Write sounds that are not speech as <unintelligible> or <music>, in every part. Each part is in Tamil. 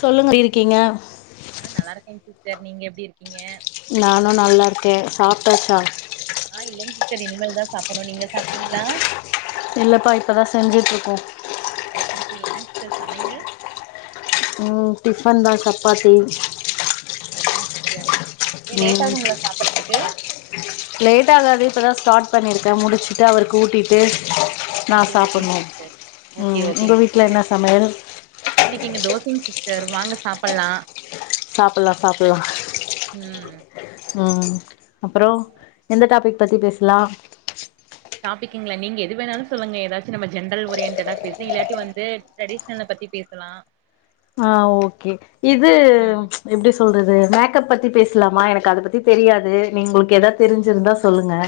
சொல்லுங்க இருக்கீங்க ஆ நல்லா இருக்கேங்க சிஸ்டர் நீங்க எப்டி இருக்கீங்க நானும் நல்லா இருக்கேன் சாப்ட்டாச்சா ஆஹ் இல்லங்க சிஸ்டர் இனிமேல் தான் சாப்பிடனும் நீங்க சாப்பிட்டீங்களா இல்லப்பா இப்பதான் செஞ்சுட்டு இருக்கோம் ஓகேங்க சார் என்னங் சார் சமையல் உம் டிஃபன் தா சப்பாத்தி ஓக்கேங் சார் உம் லேட் ஆகாது இப்பதான் ஸ்டாட் பண்ணிருக்கோம் முடிச்சுட்டு அவருக்கு ஊட்டிட்டு நா ஓகே ஓகேங்க சாப்புட்ணு சிஸ்டர் ஓகே ம் உங்க ஓகேங்க வீட்ல சிஸ்டர் என்ன சமையல் இன்னைக்கு இங்க தோச சார் வாங்க சாப்பல்லாம் சாப்பலாம் சாப்பலாம் ம் உம் அப்பறம் எந்த டாபிக் பத்தி பேசலாம் டாப்பிக்குங்கள நீங்க எது வேணாலும் சொல்லுங்க ஏதாச்சும் நம்ம ஜென்ரல் ஓரியன்டடா பேசி இல்லாட்டி வந்து ட்ரெடிஷ்னல பத்தி பேசலாம் ஆஹ் ஓகே இது ம் எப்டி சொல்றது மேக்கப் பத்தி பேசலாமா எனக்கு அத பத்தி தெரியாது நீ உங்களுக்கு எதாவது தெரிஞ்சிருந்தா சொல்லுங்க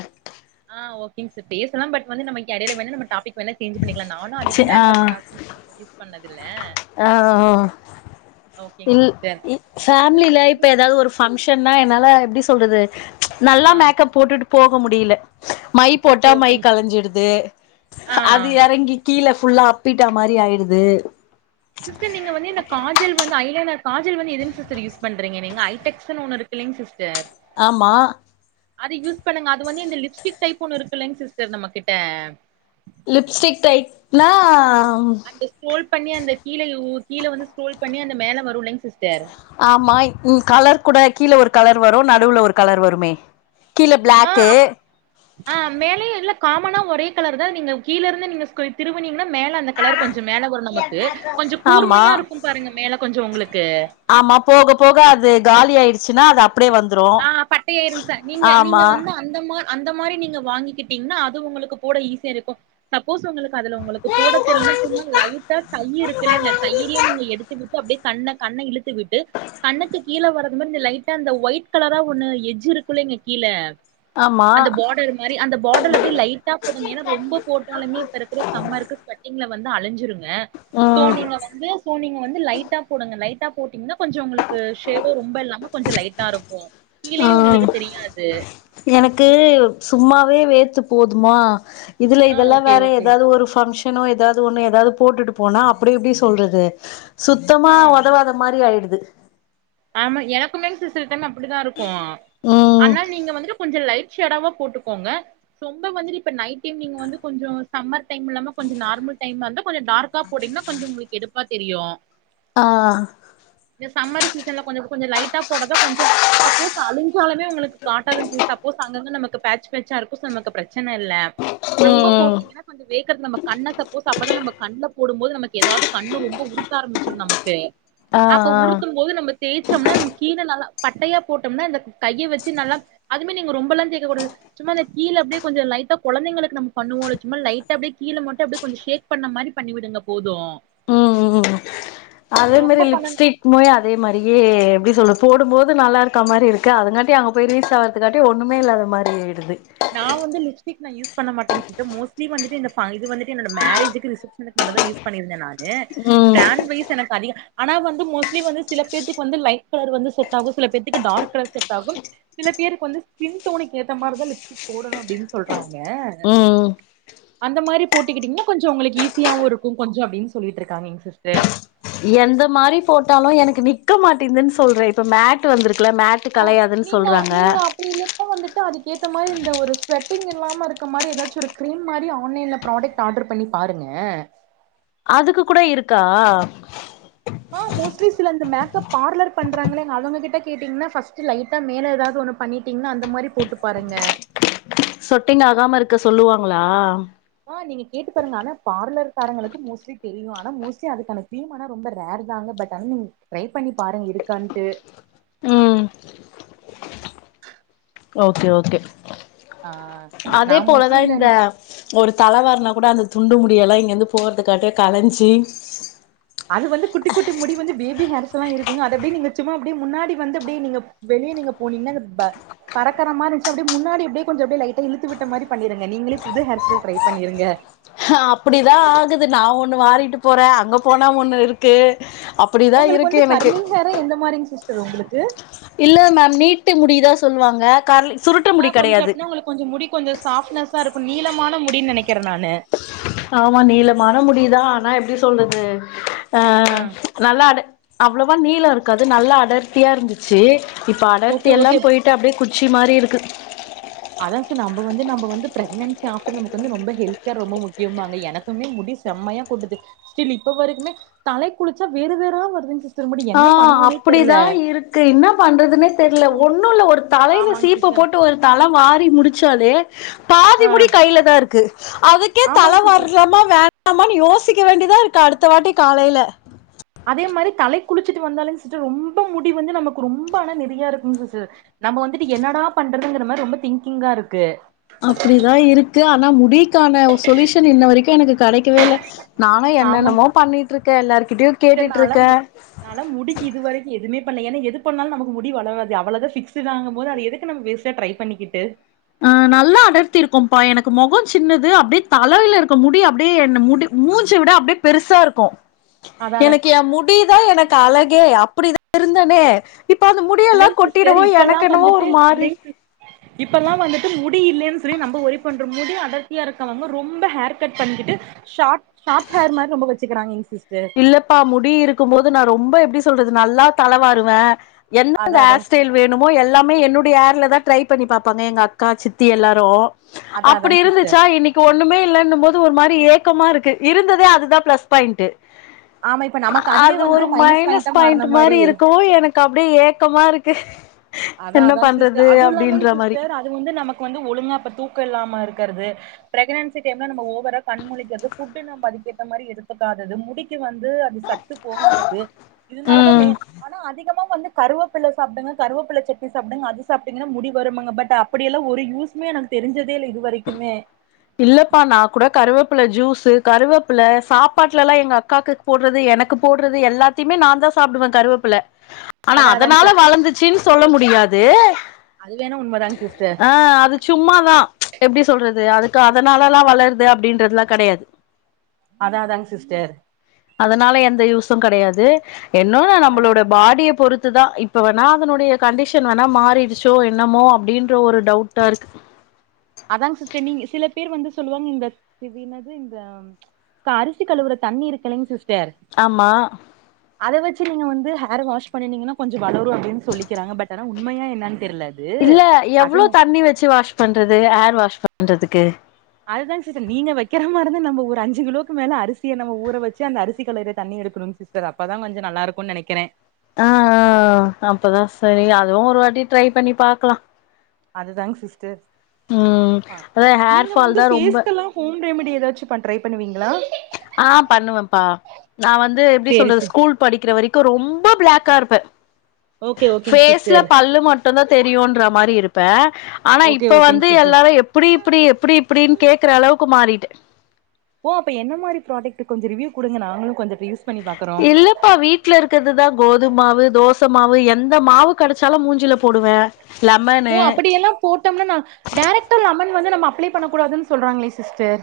ஆ ஓகேங்க <unintelligible> பேசலா பட் வந்து நம்ம இங்க எடையில வேணுனா நம்ம டாபிக் வேண்ணா சேஞ்ச் பண்ணிக்கலா நானு அதிக சி மேக்கப் ஆ யூஸ் பண்ண <unintelligible> ஆ ஆ ஆ ஓகேங் இல் சிஸ்டர் இ நீங்க ஃபேமிலில இப்ப நீ எதாவது ஒரு பங்ஷ் ட்டன்னா என்னால எப்டி சொல்றது ஆ நல்லா மேக்கப் போட்டுட்டு போக முடியில மை ஓகே போட்டா மை ஓகே கலஞ்சுடுது ஆ அது எறங்கி கீழ ஃபுல்லா அப்பிட்ட மாரி ஆயிடுது சிஸ்டர் நீங்க வந்து இந்த காஜல் வந்து ஐலைனர் காஜல் வந்து எதுங் சிஸ்டர் யூஸ் பண்றீங்க நீங்க ஐடெக்ஸ்ன்னு ஒன்னு இருக்கில்லைங் சிஸ்டர் ஆமா அது யூஸ் பண்ணுங்க அது வந்து இந்த லிப்ஸ்டிக் டைப் ஒண்ணு இருக்கில்லைங் சிஸ்டர் நம்ம கிட்ட லிப்ஸ்டிக் டைப்னா அந்த ஸ்க்ரோல் பண்ணி அந்த கீழ உ கீழ வந்து ஸ்க்ரோல் பண்ணி அந்த மேல வரும்லைங்க சிஸ்டர் ஆமா இங் கலர் கூட கீழ ஒரு கலர் வரு நடுவுல ஒரு கலர் வருமே கீழ ஆ பிளாக்கு அப் ஆ மேலயு இல்ல காமனா ஒரே கலர்தா நீங்க கீழ இருந்து நீங்க ஸ் திருவுனீங்கன்னா மேல அந்த கலர் கொஞ்சோ மேல வரு நமக்கு கொஞ்சோ ஆமா கூர்மையாயிருக்கும் பாருங்க மேல கொஞ்சோ உங்களுக்கு ச்சின்னா <unintelligible> ஆஹ் பட்டையாயிரு சா நீங்க நீங்க ஆமா வந்து அந்தமார் அந்த மாரி நீங்க வாங்கிக்கிட்டீங்னா அது உங்களுக்கு போட ஈஸியா இருக்கு சப் சப்போஸ் உங்களுக்கு அதுல உங்களுக்கு போடத் தெரிலான சும்மா லைட்டா கை இருக்கல்லைங்க கையிலியே நீங்க எடுத்து விட்டு <unintelligible> அப்டியே கண்ண-கண்ண இழுத்து விட்டு கண்ணுக்கு கீழ வரது மட்டு இந்த லைட்டா அந்த ஒயிட் கலரா ஒண்ணு எஜ்ஜு இருக்குல்லைங்க கீழ ஆமா அந்த பார்டர் மாரி அந்த பார்டர் அப்டியே லைட்டா போடுங்க ஏன்னா ரொம்ப போட்டாலுமே இப்ப இருக்குற சம்மருக்கு ஸ்வெட்டிங்குல வந்து அழஞ்சுருங் ல சோ ம் நீங்க வந்து சோ நீங்க வந் து லைட்டா போடுங்க லைட்டா போட்டீங்னா கொஞ்சோ உங்களுக்கு ஷேடு ரொம்ப இல்லாம கொஞ்சோ லைட்டா இருக் புவா ஆஹ் எனக்கு சும்மாவே வேத்து போதுமா இதுல ஆ இதெல்லா ஓகே வேற ஓகே எதாவது ஒரு ஃபங்க்ஷன் ஏதாவது ஒண்ணும் ஏதாவது போட்டுட்டு போனா அப்படி இப்படி சொல்றது சுத்தமா ஆ உதவாத மாரி ஆயிடுது <unintelligible> அப்டி தான் இருக்கும் ம் ஆனால் நீங்க வந்துட்டு கொஞ்சம் லைட் டவா போட்டுக்கோங்க சம்ப வந்து இப்ப நைட் டைம் நீங்க வந்து கொஞ்சம் சம்மர் டைம் இல்லாம கொஞ்சம் நார்மல் டைம்ல இருந்தா கொஞ்சம் டார்க்கா போட்டீங்கன்னா கொஞ்சம் உங்களுக்கு எடுப்பா தெரியும் ஆஹ் இந்த சம்மர் சீசன்ல கொஞ்சம் கொஞ்சம் லைட்டா போடாத கொஞ்சம் சப்போஸ் அழி்சாலமே உங்களுக்கு காட்டாதது சப்போஸ் அங்கங்க நமக்கு பேட்ச பேச்சா இருக்கும் நமக்கு பிரச்சனை இல்ல ரொம்ப ம் போட்டீங்கன்னா கொஞ்சம் வேக்கர்து நம்ம கண்ண சப்போஸ் அப்பதான் நம்ம போடும் போது நமக்கு ஏதாவது கண்ணு ரொம்ப உறுத்த ஆரம்பிக் நமக்கு ஆ அப்ப ஆ உருத்தும் போது நம்ம தேய்ச்சோம்னா நம்ம கீழ நல்லா பட்டையா போட்டோம்னா இந்த கையை வச்சு நல்லா அதுமேி நீங்க ரொம்ப எல்லாம் கேட்க கூடாது சும்மா அந்த கீழ அப்படியே கொஞ்ச லைட்டா குழந்தைங்களுக்கு நம்ம பண்ணுவோம் சும்மா லைட்டா அப்படியே கீழ மட்டும் அப்படியே கொஞ்சம் ஷேக் பண்ண மாதிரி பண்ணி விடுங்க போதும் ம் ம் அதே மாதிரி லிப்ஸ்டிக் மய் அதே மாதிரியே எப்படி சொல்லு போடும்போது நல்லா இருக்கற மாதிரி இருக்குது அதுங்காட்டி அங்கே போய் ரீஸ் ஆகறதுக்காட்டி ஒன்றுமே இல்லாத மாதிரிடுது நான் வந்து லிப்ஸ்டிக் நா யூஸ் பண்ண மாட்டேன் சிஸ்டர் மோஸ்ட்லி வந்துட்டு இந்த இது வந்து என்னோட மேரேஜுக்கு ரிசப்ஷனுக்கு மட்டும் தான் யூஸ் பண்ணிருான் ஏ ம் பிராண்ட் வைஸ் எனக்கு அதிக ஆனா வந்து மோஸ்ட்லி வந்து சில பேருக்கு வந்து லை் கலர் வந்து செட் ஆகும் சில பேருக்கு டார்க் கலர் செ் ஆகும் சில பேருக்கு வந்து ஸ்கின் டோனுக்கு ஏ மாிரிான் லிப்ஸ்டிக் போடணும்ப்படின்னு சொல்றாங்க யா ம் அந்த மாரி போட்டிக்கிட்டீங்கன்னா கொஞ்சம் உங்களுக்கு ஈஸியாவும் இருக்கும் கொஞ்சம் அப்டின்னு சொல்லிட்டு இருக்காங்க எங்க சிஸ்டர் எந்த மாதிரி போட்டாலும் எனக்கு நிக்க மாட்டிதுன்னு சொல்றேன் ப்ப மேட் வந்துருக்கு ள்ள மேட்டு ஆ கலையாதுன்னு நீங்க சொல்றாங்க நீங்க அப்டி இல்லன்னா வந்துட்டு அதுக்கேத்த மாதிரி இந்த ஒரு ஸ்வெட்டிங் இல்லாம இருக்க மாதிரி ஏதாச்சும் ஒரு கிரீம் மாதிரி ஆன்லைன்ல ப்ராடக்ட் ஆர்டர் பண்ணி பாருங்க அதுக்கு கூட இருக்கா ஆ மோஸ்ட்லி சில இந்த பார்லர் பண்றாங்களே அவங்க கிட்ட கேட்டீங்கன்னா ஸ்ட் லைட்டா மேல ஏதாவது ஒு பண்ணிட்டீங்கன்னா அந்த மாதிரி போட்டு பாருங்க சொட்டிங்க ஆகாம இருக்க சொல்லுவாங்களா காரங்களுக்கு மோஸ்லி தெரியும் ஆனா மோஸலி அதுக்கான திய ரொம்ப ரேர் தான்ங்க பட்ரைட பண்ணி பாருங்க இருக்கான்ட்டு ம் ஓகே ஓகே ஆஹ் நான் முசலிந்தன் தலை வரனா கூட அந்த துண்டு முடிய எல்லாம் இங்க இருந்து போறதுக்காட்டியே கலைஞ்சி அது வந்து குட்டி குட்டி முடி வந்து பேபி ஹேர்ஸல்லாம் இருக்குங்க அதது அப்படியே நீங்க சும்மா அப்படியே முன்னாடி வந்து அப்படியே நீங்க வெளியே நீங்க போனீங்கன்னா பர மாமா இருந்துச்சு அப்படியே முன்னாடி அப்படியே கொஞ்சம் அப்படியே லைட்டா இழுத்து விட்ட மாதிரி பண்ணிருங்க நீங்களே புது ஹர்ஸல் ட்ரை பண்ணிருங்க அப்படிதான் ஆகுது நான் ஒண்ணு வாரிட்டு போறேன் அங்க போனா ஒண்ணு இருக்கு அப்டிதா உங்களுக்கு இருக்கு வந்து எனக்கு கர்லிங் ஹே எந்த மாதிரிங் சிஸ் ச உங்களுக்கு இல்ல மேம் நீட்டு முடிதான் சொல்லுவாங்க கர்லிங் ஆ கொஞ்ச எடுத்னா உங்களுக்கு கொஞ்ச முடி கொஞ்ச சாஃப்ட்னஸ்ஸா இருக் அப்ப நீளமான முடின்னு நெனைக்கிறே நானு ஆமா நீளமான முடிதா ஆனா எப்டி சொல்றது ஆ நல்லா அடு அப் அவ்வளோவா நீளம் இருக்காது நல்லா அடர்த்தியா இருந்துச்சி இப்ப ஓகே அடர்த்தி ஓகே எல்லாம் போயிட்டு அப்டியே குட் ச்சி மாரி இருக்கு அதா சார் நம்ப வந்து நம்ப வந்து பிரக்னன்சி ஆஃப்டர் நமக்கு வந்து ரொம்ப ஹெல்த் கேர் ரொம்ப முக்கியோம்பாங்க எனக்குமே முடி செம்மையா கொட்டுது ஸ்டில் இப்ப வரைக்குமே தலை குளிச்சா வேரு வேரா வருதுங்ஸ் ஆஹ் அப்படிதா இருக்கு என்ன பண்றதுன்னே தெர்ல ஒண்ணு இல்ல ஒரு தலையில ஆமாங்க சீப்ப சிஸ்டர் போட்டு ஒரு தல வார் ரி முடிச்சாலே பாதி ஆ முடி கையிலதா இருக்கு அதுக்கே ஆமாங்க தல சிஸ்டர் வார்லாமா வேண் லாமான்னு யோசிக்க வேண்டிதான் இருக்கு அடுத்த வாட்டி காலைல அதே மாரி தலைக் குளிச்சிட்டு வந்தாலு சிஸ்டர் ரொம்ப முடி வந்து நமக்கு ரொம்ப ஆனா நெறையா இருக்கு சிஸ்டர் நம்ம வந்துட்டு என்னடா பண்றதுங்கிற மாரி ரொம்ப திங்கிங்கா இருக்கு அப்டிதான் இருக்கு ஆனா முடிக்கான சொல்யூஷன் இன்ன வரைக்கும் எனக்கு கடைக்கவே இல்ல நானும் ஆமாங்க என்னென்னமோ பண்ணிட்டு இருக்க எல்லார்கிட்டும் சிஸ்டர் கேட்டுட்டு நாலா இருக்க பண்ல ஏன்னா எது பண்ணாலும் நமக்கு முடி வளராது அவளோ தான் ஃபிக்ஸ்டுடாங்க போது அது எதுக்கு வேஸ்ட்டா ட்ரை பண்ணிக்கிட்டு ஆஹ் நல்லா அடர்த்தி இருக்கும்ப்பா எனக்கு மொகம் சின்னது அப்டியே தலையில இருக்க முடி அப்டியே என்ன முடி மூஞ்சு விட அப்டியே பெருசா இருக்கும் அதா அதா எனக்கு என் முடிதான் எனக்கு அழக் ஏ அப்படிதா இருந்தனே இப்ப அந்த முடியெல்லா இல்லைங்க சிஸ்டர் கொட்டிடவு இப்பல்லா எனக்கென்னவோ ஒரு மாரி <unintelligible> ல்லாம் வந்துட்டு முடி இல்லைன்னு சொல்லி நம்ம ஒரி பண்ற முடி அதர்த்தியா இருக்கவங்க ரொம்ப ஹேர் கட் பண்ணிக்கிட்டு ஷார்ட் <unintelligible> மாரி ரொம்ப வச் <unintelligible> இல்லப்பா முடி இருக்கும் போது நான் ரொம்ப எப்டி சொல் சொல்றது நல்லா தளவாறுவேன் என்ன அதா ஹர் அதாங் ஸ்டைல் வேணுமோ எல்லாமே என்னுடைய ஏர்ல தான் ட்ரை பண்ணி பாப்பாங்க எங்க அக்கா சித்தி எல்லாரும் அதா அப்படி அதாங்க சிஸ்டர் இருந்துச்சா இன்னைக்கு ஒண்ணுமே இலலன்னும் போது ஒரு மாரி ஏக்கமா இருக்கு இருந்ததே அதுதா பிளஸ் பாயிண்ட்டு ஆமா இப்ப நமக்கு அதுவே அது வந்து ஒரு மைனஸ் பாயிண்டா மாறுன பாயிண்ட் மாரி இருக்கவு எனக்கு அப்டியே ஏக்கமா இருக் க்கு அதா அதாங் சிஸ்டர் அது இல்லாமயிங் மாரி. சிஸ்டர் அது வந்து நமக் க்கு வந்து ஒழுங்கா அப்ப தூக்கோ இல்லாம இருக்கறது ப்ரெக்னன்சிக்கு என்ன நம்ம ஓவரா கண் முழிக்கறது ஃபுட் நம்ம அதுக்கேத்தா மாரி எடுத்துக்காதது முடிக்கு வந்து அது சத்து போகாதது இதுனாலதா ம். மே ஆனா அதிகமா வந்து கருவேப்பில சாப்டுங்க கருவேப்பில <unintelligible> சாப்டங்க அது சப்டிங்கனா முடி வரும்முங் பட் அப்படியெல்லாம் ஒரு யூஸ்மே எனக்கு தெரிஞ்சது இல்லப்பா நான் கூட கருவேப்பல ஜூஸ் கருவேப்பில சாப்பாட்டுல எல்லாம் எங்க அக்காக்கு போடுறது எனக்கு போடுறது எல்லாத்தையுமே நான் தான் சாப்பிடுவேன் கருவேப்பில ஆனா அதா அதாங் அதனால சிஸ் வளர்ந்துச்சுன்னு சொல்ல முடியாது து அது வேணா உண்மதாங் சிஸ்டர் ஆஹ் அது சும்மாதான் எப்படி சொல்றது அதுக்கு அதனாலல்லாம் வளருது அப்படின்றதுலாம் கிடையாது அதா அதாங் சிஸ்டர் அதனால எந்த யூஸும் கிடையாது என்ன ந அதுதா நம்மளோட பாடியை பொறுத் தான் இப்ப வேணா அதனுடைய கண்டிஷன் வேணா மாறிடுச்சோ என்னமோ அப்படின்ற ஒரு டவுட்டா இருக்கு அதாங்க சிஸர் நீங்க சில பேர் வந்து சொல்லுவாங்க இந்த தினது இந்த அரிசி கழுவுற தண்ணி இருக்கங்க சிஸ ஆமா அதை வச்சு நீங்க வந்து ஹேர் வாஷ் பண்ணீங்கன்னா கொஞ்சம் வளரும் அப்படின்னு சொல்லிக்காங்க பட் உண்மையா என்ன இல்ல எவ்வளோ தண்ணி வச்சு வாஷ் பண்றது ஹேர் வாஷ் பண்றதுக்கு அதுதான் சிஸ்டர் நீ வைக்கிற மாதிரிந்தா நம் ஒருஞ்சு கிலோக்கு மேல அரிசிய நம்ம ஊ வச்சு அந்த அரிச கலைய தண்ணி எடுணும் சி்டர் அப்பதான் கொஞ்சம் நல்லா இருக்கும்னு நினைக்கிறேன் ஆஹ் ஆஹ் ஆஹ் அப்பதான் சரி அதுவும் ஒரு வாட்டி ட்ரை பண்ணி பாக்கலாம் அாங்கிஸஹங்க அதா ஹேர் ஃபால் தா ரொம்ப ரெமிடி ஏதாச்சும் ட்ரை பண்ணுவீங்களா ஆஹ் பண்ணுவேன்ப்பா நான் வந்து எப்படி சேரி சொல்றது சிஸ் ஸ்கூல் படிக்கிற வரைக்கும் கரு ரொம்ப பிளாக்கா இருப்ப ஓகே ஓகேங் பேஸ்ல சிஸ்டர் பல்லு மட் ம்தான் தெரியுன்ற மாரி இருப்பேன் ஆனா ஓகே இப்ப ஓகேங் வந்து சிஸ்டர் எல்லாரும் எப்படி இப்படி எப்படி இப்படின்னு கேக்குற அளவுக்கு மாறிட்டு ஓ அப்ப என்ன மாறி ப்ராடக்ட் கொஞ்சம் ரிவ்யூ குடுங்க நாங்களும் கொஞ்சம் இல்லப்பா வீட்டுல இருக்கிறதுதான் கோதுமவு தோசை மாவு எந்த மாவு கிடைச்சாலும் மூஞ்சில போடுவேன் ஓ அப்படிய எல்லாம் போட்டோம்ன நான் டரக்டர் லமன் வந்து நம்ம அப்ளை பண்ணக் கூடாதுன்னு சொல்றாங்களே சிஸ்டர்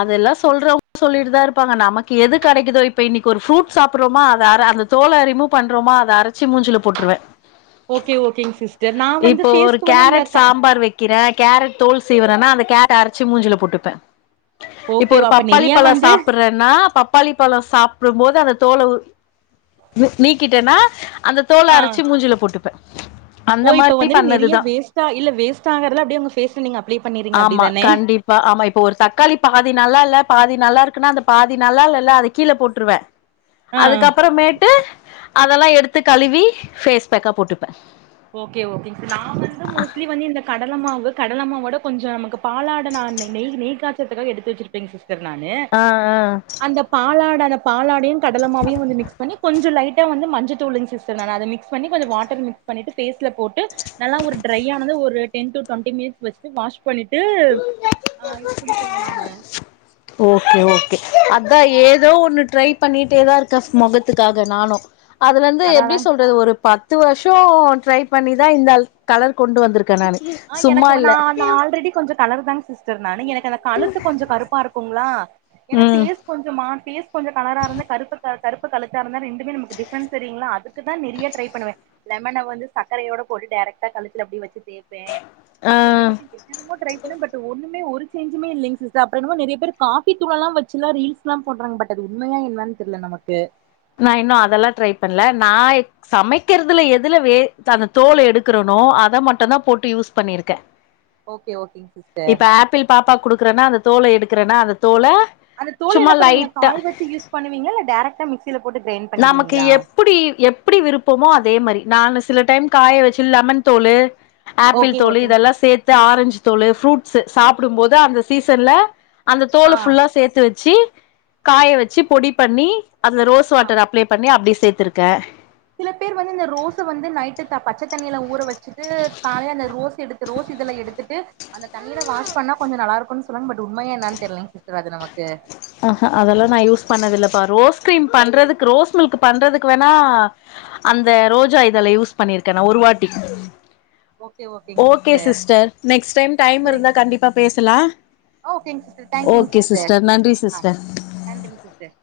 அதெல்லாம் சொல்றவங்க சொல்லிட்டுதான் இருப்பாங்க நமக்கு எது கிடைக்குதோ இப்ப இன்னைக்கு ஒரு ஃப்ரூட் சாப்பிறோமா அதை அ அந்த தோலை ரிமூவ் பண்றோமா அதை அரைச்சு மூஞ்சு போட்ருவேன் ஓகே ஓகேங்க சிஸ்டர் நான் வந்து ஒரு பேஸ்க வந்து இந்த கேரட் கா சாம்பார் வெக்கிறே கேரட் தோல் சீவறன்னா அந்த கேரட் அரைச்சு மூஞ்சில போட்டுப்பேன் இப்ப ஓகே ஒரு அப்ப பப்பாளி நெறைய பழம் வந்து சாப்புறேன்னா பப்பாளி பழம் சாப் <unintelligible> போது அந்த தோல உ நீக்கிட்டேன்னா அந்த தோல ஆ அரச்சி மூஞ்சில போட்டுப்பேன் ஓ இப்ப வந்துட்டு நிறைய வேஸ்ட்டா இல்ல வேஸ்ட் ஆகுறதுல அப்படிய உங்க பேஸ்ல நீங்க அப்ளை பண்ணீறீங்க ஆமா அப்டிதானே கண்டிப்பா ஆமா இப்போ ஒரு தக்காளி பாதி நல்லால்ல பாதி நல்லா இருக்குன்னா அந்த பாதி நல்லால்ல அத கீழே போட்ருவேன் ஆ அதுக்கப்புறமேட்டு அதெல்லாம் எடுத்து கழுவி ஃபேஸ் பேக்கா போட்டு ஓகே ஓகே ஸ் நா வந்து மோஸ்ட்லி வந்து இந்த கடல மாவு கடலமாவோட கொஞ்சம் நமக்கு பாலாட நா நா நெய் நெய் காய்ச்றதுக்காக எடுத்து வச்சிருப்பேன் சிஸ் <unintelligible> நானு ஆ ஆ அந்த பாலாட அந்த பாலாடையும் கடலமாவையும் வந்து மிக்ஸ் பண்ணி கொஞ்சம் லைட் <unintelligible> வந்து மஞ்சத்தூள் சிஸ் நான் அத மிக்ஸ் பன்னி கொஞ்சம் வாட்டர் மிக் பண்ணிட்டு பேஸ் ல போட்டு நல்லா ஒரு ட்ரை ஆனது ஒரு டென் டு தொண்டி மினிட்ஸ் வச்ட்டு வாஷ் பண்ணிட்டு ஆஹ் குளிப்பேங்க நானு ஓகே ஓகே அதான் ஏதோ ஒண்ணு ட்ரை பண்ணிட்டேதான் இருக்கா ஸ் மொகத்துக்காக நானும் அதுலந்து எப்டி அதாதாங் சொல்றது ஒரு ப பத்து வருஷம் ட்ரை பண்ணிதான் இந்தள் கலர் கொண்டு வந்திருக் ஆஹ் எனக்கு வந்து நான் நா ஆல்ரெடி கொஞ்சம் கலர்தாங்க சிஸ் டர் நானு எனக் எனக் கழுத்து கொஞ்சம் கருப்பா இருக்குங்களா ஏன்னா ம் பேஸ் கொஞ்சமா பேஸ் கொஞ்சம் கலரா இருந்து கருப்பு கழு கருப்பு கழுத்தா இருந்தா ரெண்டுமே நமக்கு டிப்ரன்ஸ் தெரியும்ல அதுக்குதான் நெறைய ட்ரை பண்னுவேன் லெமனவந்து சக்கரையோட போட்டுட்டு டேரக்டா கழுத்துல அப்டியே வச்சி தே <unintelligible> அப்புறமேட்டு ஆ என்னென்னமோ ட்ரை பண்ண பட் ஒண்ணுமே <unintelligible> ஒரு சேஞ்சுமே இல்லிங் சிஸ்டர் அப்றம் என்னமோ நெறைய பேர் காபி தூள்ளாம் வச்சுலாம் ரீல்ஸ்ல்லாம் பண்றாங்க பட் அது உண்மையா என்னானு தெரில நமக்கு நா இன்னும் அதெல்லாம் ட்ரை பண்ல நான் சமைக்கிறதுல எதுல வே அந்த தோல எடுக்கறனோ அத மட்டும்தான் போட்டு யூஸ் பண்ணிருக்கேன் ஓகே ஓகேங்க சிஸ்டர் இப்ப ஆப்பிள் பாப்பாக்கு குடுக்குறேன்னா அது தோல எடுக்கிறேன்னா அந்த தோல அந்த தோல சும்மா என்ன பண்ணுவிங்க லைட்டா காய வச்சு யூஸ் பண்ணுவீங்க இல்ல டேரக்டா மிக்ஸ் நமக்கு எப்டி எப்டி விருப்பமோ அதே மாரி நானு சில டைம் காய வச்சு லெமன் தோலு ஆப்பிள் ஓகே தோலு ஓகேங் இதெல்லாம் சேத்து ஆரஞ்சு தோலு ஃப்ரூட்ஸ் சாப்பிடும் போது அந்த சீசன்ல அந்த ஆ தோல் ஃபுல்லா சேர்த்துச்சு வச்ச காய வச்சு பொடி பண்ணி அதுல ஆ <unintelligible> அப்ளை பண்ணி அப்டி சேர்த்திருக்கே சில பேர் வந்து இந்த ரோஸ் வந்து நைட்டு பச்சை தண்ணியில ஊற வச்சுட்டு காலைய அந்த ரோஸ் எடுத்து ரோஸ் இதுல எடுத்துட்டு அந்த தண்ணியில வாஷ் பண்ணா கொஞ்சம் நல்லா இருக்கும்ு சொல்லுங்க பட் உண்மையா என்னன்னு தெரியலங்க சிஸ்டர் அது நமக்கு ஆஹ் ஹ அதெல்லாம் நான் யூஸ் பண்ணதில்ப்பா ரோஸ் கிரீம் பண்றதுக்கு ரோஸ் மில்க் பண்றதுக்கு வேணா அந்த ரோஜா இதல யூஸ் பண்ணிருக்கேன் ந ஒரு வாாட்டி ஓகே ஓகேங்க okay sister next time time சரி இருந்தா கண்டிப்பா பேசலாம் ஓகேங்க சிஸர் தேங்க்யூங்க சிஸர் சிஸ்டர் நன்றிங்க சிஸர்